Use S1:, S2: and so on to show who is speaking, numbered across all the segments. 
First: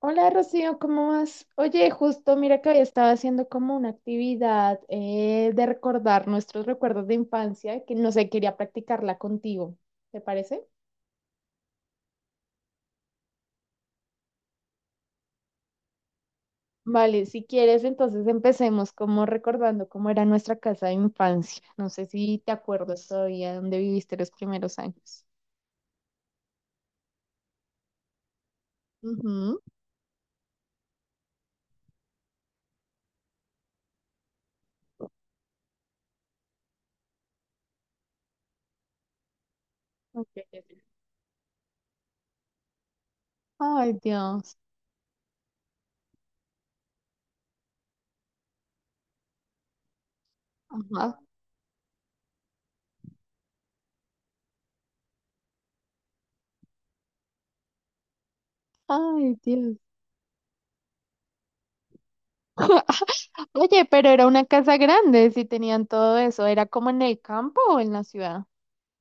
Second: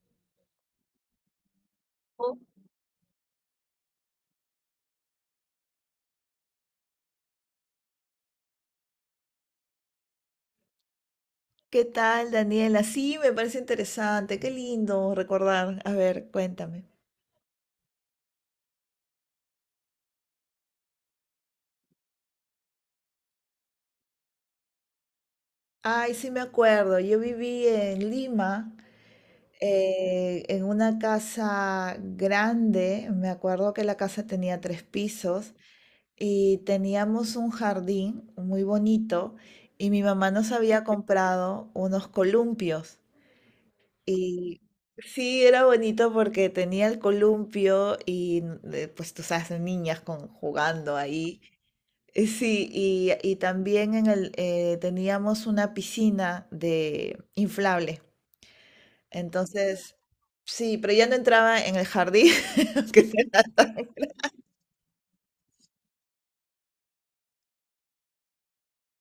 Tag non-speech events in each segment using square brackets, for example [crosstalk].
S1: Hola Rocío, ¿cómo vas? Oye, justo mira que hoy estaba haciendo como una actividad de recordar nuestros recuerdos de infancia, que no sé, quería practicarla contigo, ¿te parece?
S2: ¿Qué tal, Daniela? Sí, me parece interesante, qué lindo recordar. A ver, cuéntame.
S1: Vale, si quieres, entonces empecemos como recordando cómo era nuestra casa de infancia. No sé si te acuerdas todavía dónde viviste los primeros años.
S2: Ay, sí me acuerdo, yo viví en Lima,
S1: Ujú.
S2: en una casa grande, me acuerdo que la casa tenía tres pisos y teníamos un jardín muy bonito y mi
S1: Ok,
S2: mamá nos
S1: ok.
S2: había comprado unos columpios
S1: Ay, Dios.
S2: y Sí, era bonito porque tenía el columpio y pues tú sabes, niñas jugando
S1: Ajá.
S2: ahí. Sí, y también en el teníamos una piscina de inflable.
S1: Ay, Dios.
S2: Entonces, sí, pero ya no entraba en el jardín. [laughs] Aunque sea.
S1: Oye, pero era una casa grande, si tenían todo eso, ¿era como en el campo o en la ciudad?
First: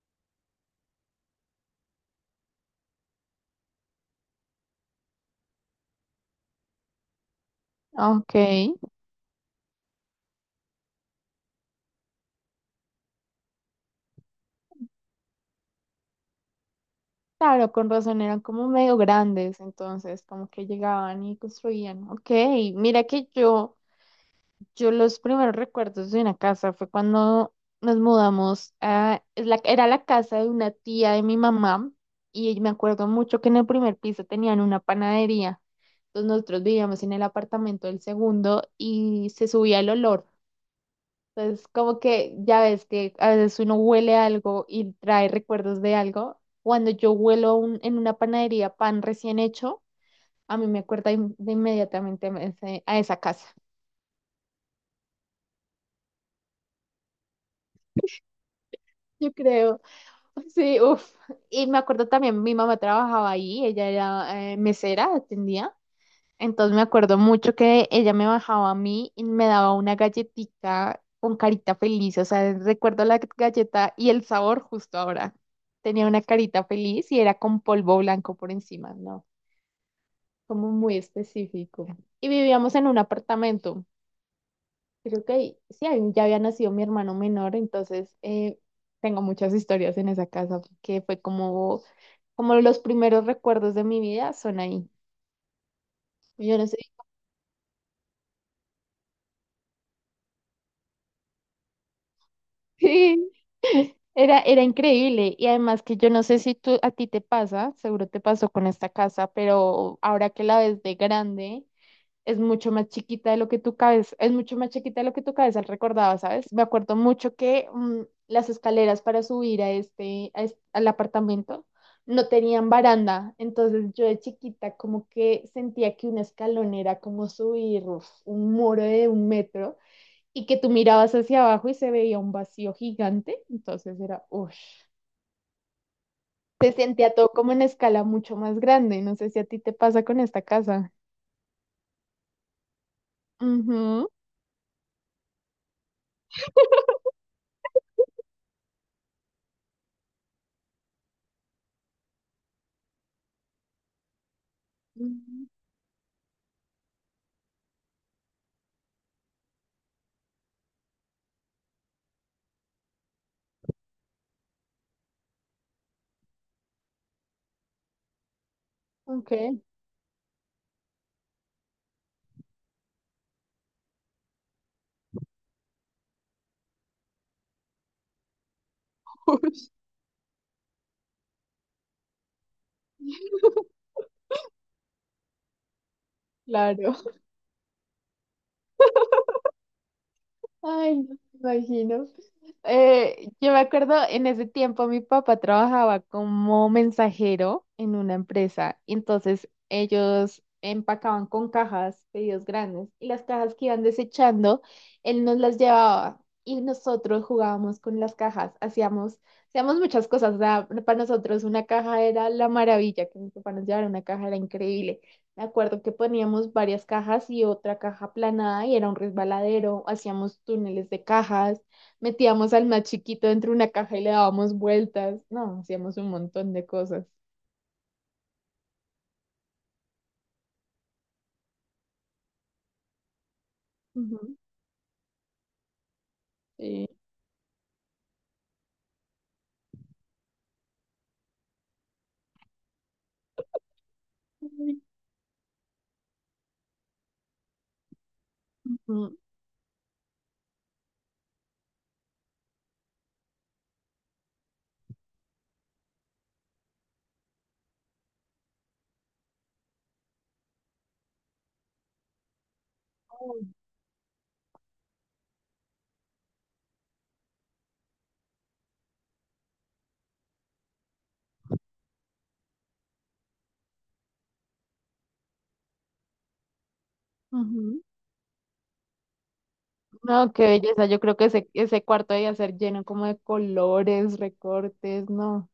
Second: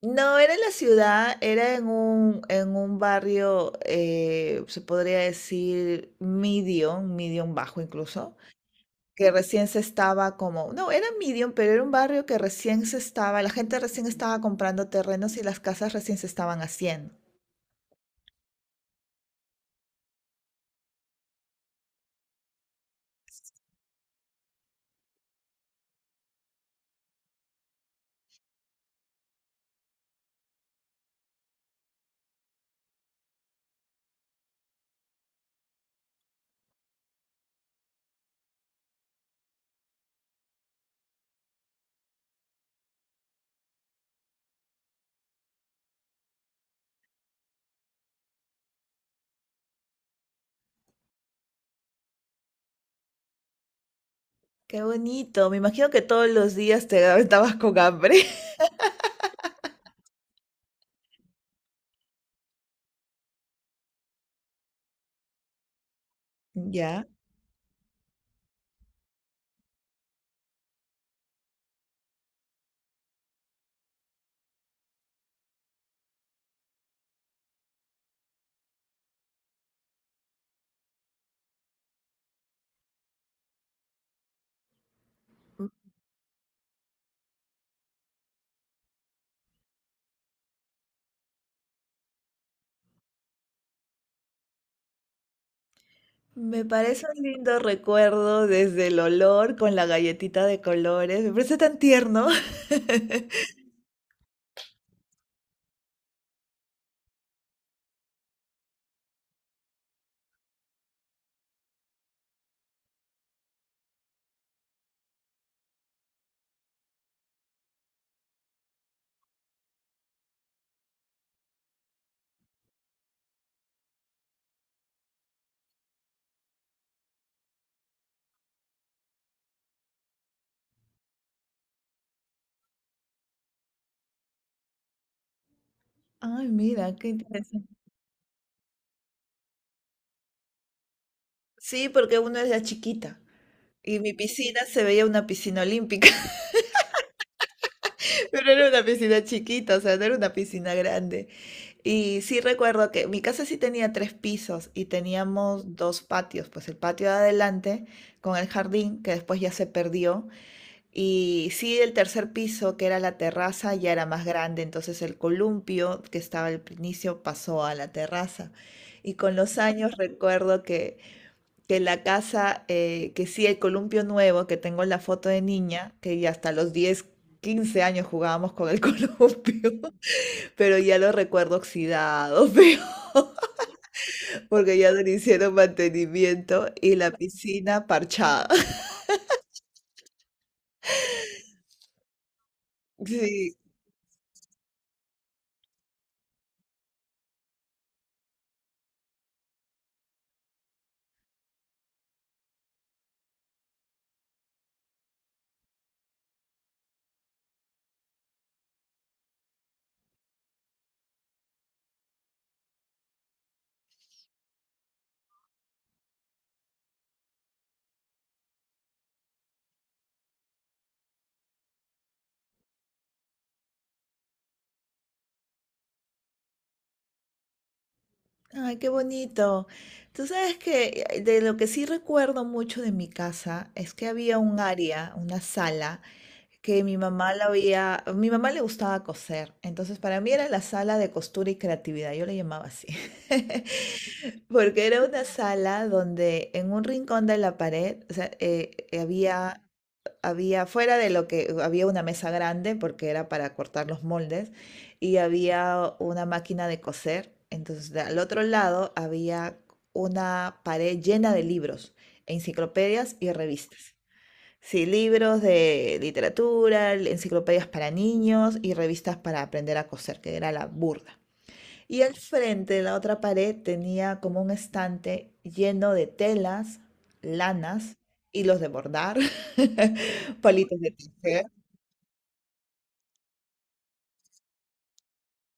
S2: No, era en la ciudad, era en un barrio, se podría decir medium bajo
S1: Ok,
S2: incluso, que recién se estaba como, no, era medium, pero era un barrio que recién se estaba, la gente recién estaba comprando terrenos y las casas recién se estaban haciendo.
S1: claro, con razón eran como medio grandes, entonces como que llegaban y construían. Ok, mira que yo los primeros recuerdos de una casa fue cuando nos mudamos era la casa de una tía de mi mamá y me acuerdo mucho que en el primer piso tenían una panadería. Entonces nosotros vivíamos en el apartamento del segundo y se subía el olor. Entonces, como que ya ves que a veces uno huele algo y trae recuerdos de algo. Cuando yo huelo en una panadería pan recién hecho, a mí me acuerda de inmediatamente a a esa casa. [laughs]
S2: Qué bonito. Me imagino que todos los días te estabas con hambre. [laughs]
S1: Yo creo, sí, uff. Y me acuerdo también, mi mamá trabajaba ahí, ella era mesera, atendía. Entonces me
S2: Ya.
S1: acuerdo mucho que ella me bajaba a mí y me daba una galletita con carita feliz. O sea, recuerdo la galleta y el sabor justo ahora. Tenía una carita feliz y era con polvo blanco por encima, ¿no? Como muy específico. Y vivíamos en un apartamento. Creo que
S2: M-
S1: sí, ahí ya había nacido mi hermano menor, entonces tengo muchas historias en esa casa que fue como los primeros recuerdos de mi vida son ahí. Yo
S2: Me
S1: no sé.
S2: parece un lindo recuerdo desde el olor con la galletita de colores. Me parece tan tierno. [laughs]
S1: Sí, era increíble. Y además que yo no sé si tú, a ti te pasa, seguro te pasó con esta casa, pero ahora que la ves de grande, es mucho más chiquita de lo que tu cabeza, es mucho más chiquita de lo que tu cabeza recordaba, ¿sabes? Me acuerdo mucho que las escaleras para subir a este, a es- al apartamento no tenían baranda. Entonces yo de chiquita como que sentía que un escalón era como subir uf, un muro de 1 metro y que tú mirabas hacia abajo y se veía un vacío gigante, entonces era, uff,
S2: Ay,
S1: se
S2: mira, qué
S1: sentía todo como en
S2: interesante.
S1: escala mucho más grande, no sé si a ti te pasa con esta casa.
S2: Sí, porque uno era chiquita y
S1: Ujú,
S2: mi piscina se veía una piscina olímpica, [laughs] pero era una piscina chiquita, o sea, no era una piscina grande. Y sí recuerdo que mi casa sí tenía tres pisos y
S1: ujú.
S2: teníamos dos patios, pues el patio de adelante con el jardín, que después ya se perdió. Y sí, el tercer piso, que era la terraza, ya era más grande, entonces el columpio que estaba al inicio pasó a la terraza. Y con
S1: Ok,
S2: los años recuerdo que la casa, que sí, el columpio nuevo, que tengo la foto de niña, que ya hasta los 10 15 años jugábamos con el [laughs] columpio, pero ya lo recuerdo oxidado, [laughs] feo,
S1: [laughs]
S2: porque ya no le hicieron mantenimiento y
S1: claro.
S2: la piscina parchada. [laughs]
S1: Ay, no me imagino. Yo
S2: Sí.
S1: me acuerdo en ese tiempo mi papá trabajaba como mensajero en una empresa, y entonces ellos empacaban con cajas, pedidos grandes, y las cajas que iban desechando, él nos las llevaba y nosotros jugábamos con las cajas, hacíamos muchas cosas, o sea, para nosotros una caja era la maravilla, que mi papá nos llevara una caja era increíble. Me acuerdo que poníamos varias cajas y otra caja aplanada y era un resbaladero, hacíamos túneles de cajas. Metíamos al más chiquito dentro de una caja y le dábamos vueltas. No, hacíamos un montón de cosas.
S2: Ay, qué bonito. Tú sabes que de lo que sí recuerdo mucho de mi casa es que había
S1: Ujú.
S2: un área, una sala, que
S1: Sí.
S2: mi mamá la había, a mi mamá le gustaba coser, entonces para mí era la sala de costura y creatividad, yo le llamaba así, [laughs]
S1: Ay,
S2: porque era una sala donde en un rincón de la pared, o sea,
S1: ujú,
S2: había, fuera de lo que había una mesa grande porque era para cortar los moldes y había una máquina de coser. Entonces, al otro lado había una pared llena de libros, enciclopedias y revistas. Sí, libros de literatura, enciclopedias para niños y revistas para aprender a coser, que era la burda. Y al frente de la otra pared tenía como un estante lleno de telas,
S1: ujú.
S2: lanas, hilos de bordar,
S1: No,
S2: [laughs]
S1: qué
S2: palitos
S1: belleza.
S2: de
S1: Yo creo que
S2: tejer.
S1: ese cuarto debía ser lleno como de colores, recortes, no.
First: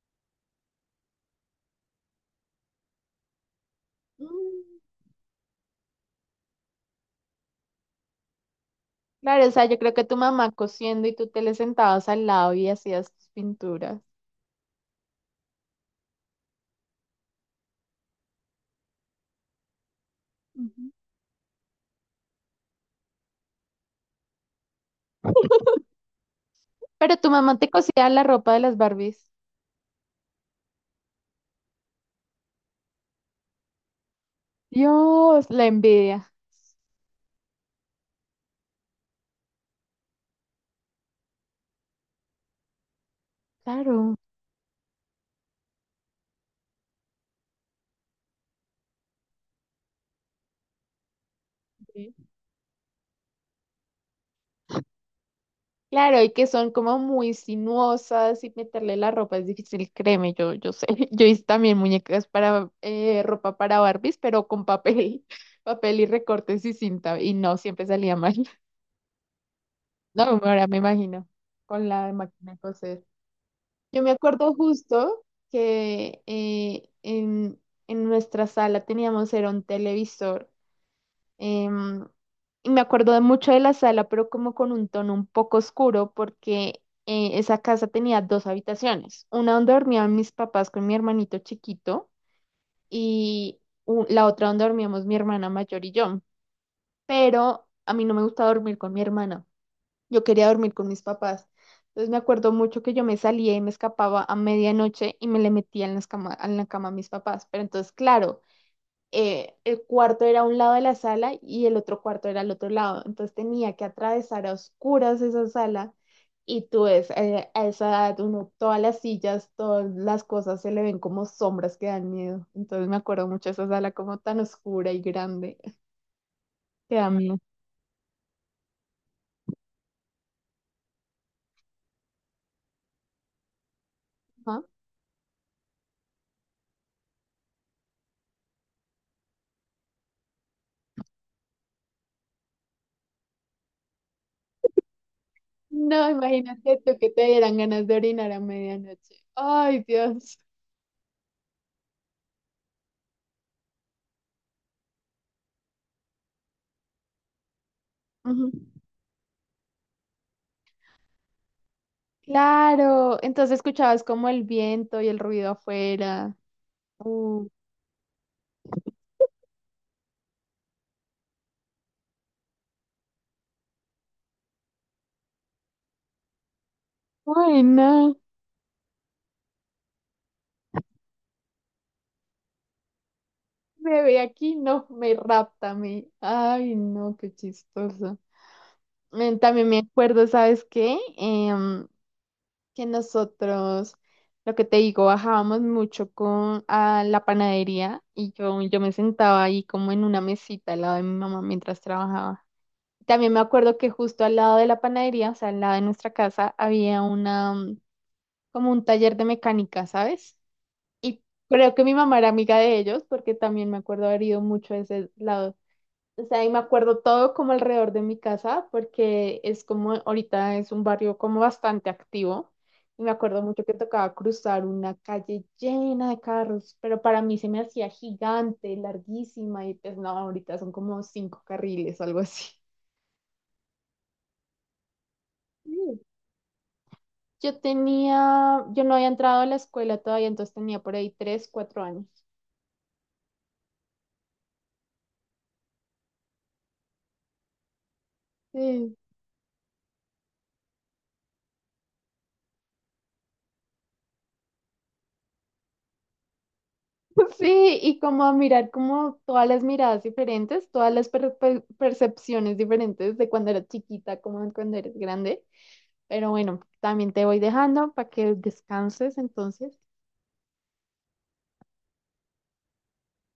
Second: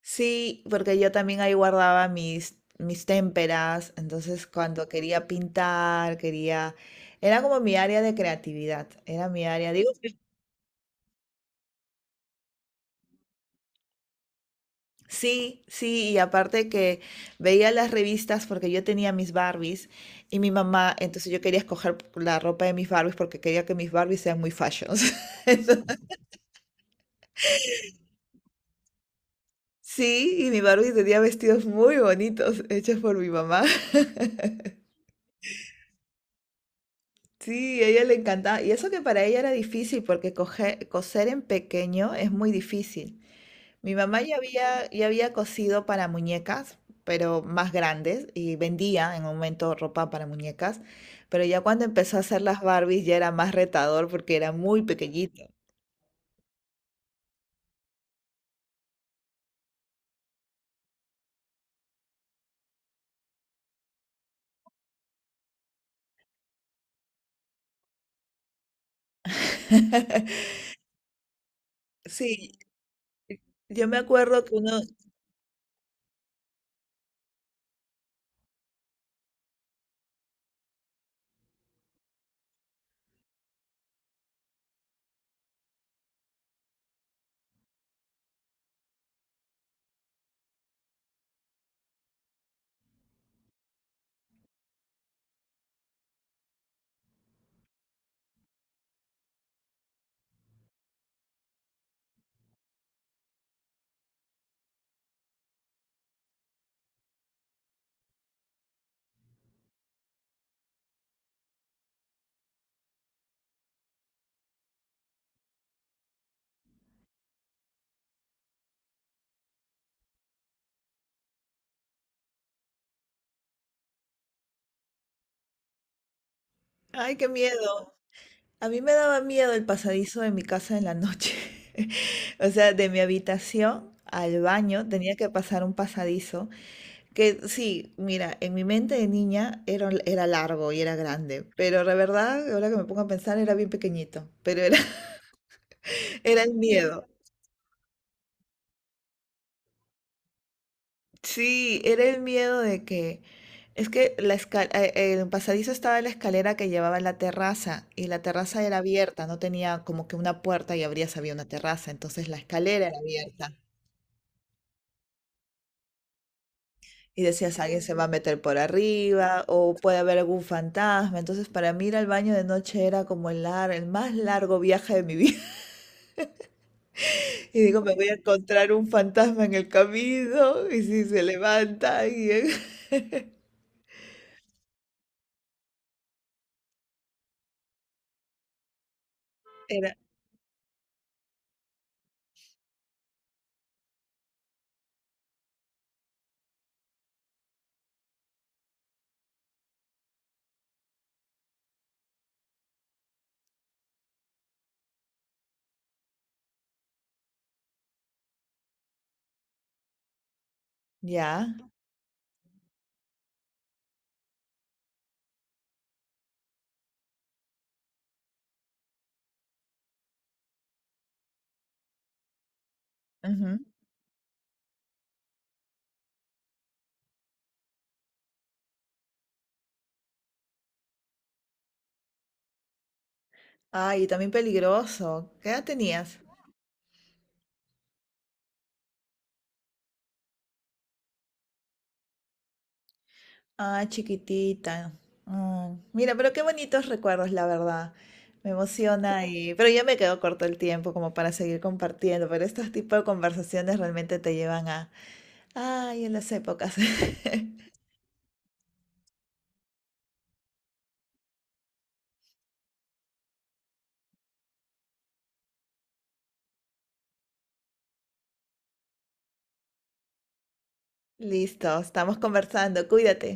S2: Sí, porque yo también ahí guardaba mis témperas, entonces
S1: Mm.
S2: cuando quería pintar, quería... Era como mi área de creatividad, era mi
S1: Claro, o sea,
S2: área,
S1: yo
S2: digo,
S1: creo que tu mamá cosiendo y tú te le sentabas al lado y hacías tus pinturas.
S2: sí, sí, y aparte que veía las revistas porque yo tenía mis Barbies y mi
S1: Ujú.
S2: mamá, entonces yo quería escoger la ropa de mis Barbies porque quería que mis Barbies sean muy fashions. [laughs]
S1: Pero tu mamá te cosía la ropa de las Barbies.
S2: Sí, y mi Barbie tenía vestidos muy bonitos hechos por mi mamá. [laughs]
S1: Dios, la envidia.
S2: Sí, a ella le encantaba. Y eso que para ella era difícil porque coser en pequeño es muy difícil. Mi
S1: Claro.
S2: mamá ya había cosido para muñecas, pero más grandes, y vendía en un momento ropa para muñecas, pero ya cuando empezó a hacer las Barbies ya era más retador porque era muy pequeñito.
S1: Claro, y que son como muy sinuosas y meterle la ropa es difícil, créeme, yo sé. [laughs] Yo hice también muñecas para ropa para Barbies, pero con papel, [laughs] papel y recortes y cinta, y no, siempre salía mal. [laughs] No,
S2: [laughs]
S1: ahora me imagino, con la
S2: Sí,
S1: máquina de coser.
S2: yo me
S1: Yo me
S2: acuerdo que
S1: acuerdo
S2: uno,
S1: justo que en nuestra sala teníamos, era un televisor, Em, y me acuerdo de mucho de la sala, pero como con un tono un poco oscuro, porque esa casa tenía dos habitaciones, una donde dormían mis papás con mi hermanito chiquito y la otra donde dormíamos mi hermana mayor y yo. Pero a mí no me gustaba dormir con mi hermana, yo quería dormir con mis papás. Entonces me acuerdo mucho que yo me salía y me escapaba a medianoche y me le metía en la cama a mis papás. Pero entonces, claro, el cuarto era un lado de la sala y el otro cuarto era al otro lado. Entonces tenía que atravesar a oscuras esa sala y tú ves, a esa edad uno, todas las sillas, todas las cosas se le ven como sombras que dan miedo. Entonces me acuerdo mucho de esa sala como tan oscura y grande [laughs] que da
S2: ay, qué
S1: miedo.
S2: miedo. A mí me daba miedo el pasadizo de mi casa en la noche. [laughs] O sea, de mi habitación al
S1: Ajá.
S2: baño tenía que pasar un pasadizo. Que sí, mira, en mi mente de niña era largo y era grande, pero la verdad, ahora que me pongo a pensar, era bien pequeñito, pero era,
S1: No,
S2: [laughs] era el
S1: imagínate tú
S2: miedo.
S1: que te dieran ganas de orinar a medianoche. Ay, Dios.
S2: Sí, era el miedo de que, es que el pasadizo estaba en la escalera que llevaba a la terraza y la
S1: Ujú.
S2: terraza era abierta, no tenía como que una puerta y abrías había una terraza, entonces la escalera era
S1: Claro,
S2: abierta.
S1: entonces escuchabas como el viento y el ruido afuera.
S2: Y
S1: Uh,
S2: decías, alguien se va a meter por arriba o puede haber algún fantasma. Entonces, para mí ir al baño de noche era como el más largo viaje de mi [laughs] vida. Y
S1: Ay,
S2: digo, me voy a
S1: no.
S2: encontrar un fantasma en el camino, y si se levanta, y [laughs]
S1: Me ve aquí, no, me rapta, me. Ay, no, qué chistoso. También me
S2: era,
S1: acuerdo, ¿sabes qué? Que nosotros, lo que te digo, bajábamos mucho con a la panadería y yo me sentaba ahí como en una mesita al lado de mi mamá mientras trabajaba. También me acuerdo que justo al lado de la panadería, o sea, al lado de nuestra casa, había una, como un taller de mecánica, ¿sabes? Y
S2: ya,
S1: creo que mi mamá era amiga de ellos porque también me acuerdo haber ido mucho a ese lado. O sea, y me acuerdo todo como alrededor de mi casa, porque es como, ahorita es un barrio como bastante activo, y me acuerdo
S2: ujú.
S1: mucho que tocaba cruzar una calle llena de carros, pero para mí se me hacía gigante, larguísima, y pues no, ahorita son como cinco carriles, algo así.
S2: Ay, y también peligroso. ¿Qué edad
S1: Sí.
S2: tenías?
S1: Yo tenía, yo no había entrado a la escuela todavía, entonces tenía por ahí 3, 4 años.
S2: Ah, chiquitita. Ah, mira, pero qué bonitos recuerdos, la verdad. Me
S1: Sí.
S2: emociona pero ya me quedo corto el tiempo como para seguir compartiendo, pero estos tipos de conversaciones realmente te llevan a, ay, en las épocas. [laughs]
S1: Sí, y como a mirar como todas las miradas diferentes, todas las percepciones diferentes de cuando eras chiquita, como de cuando eres grande. Pero bueno, también te voy dejando para que descanses entonces.
S2: Listo, estamos conversando, cuídate.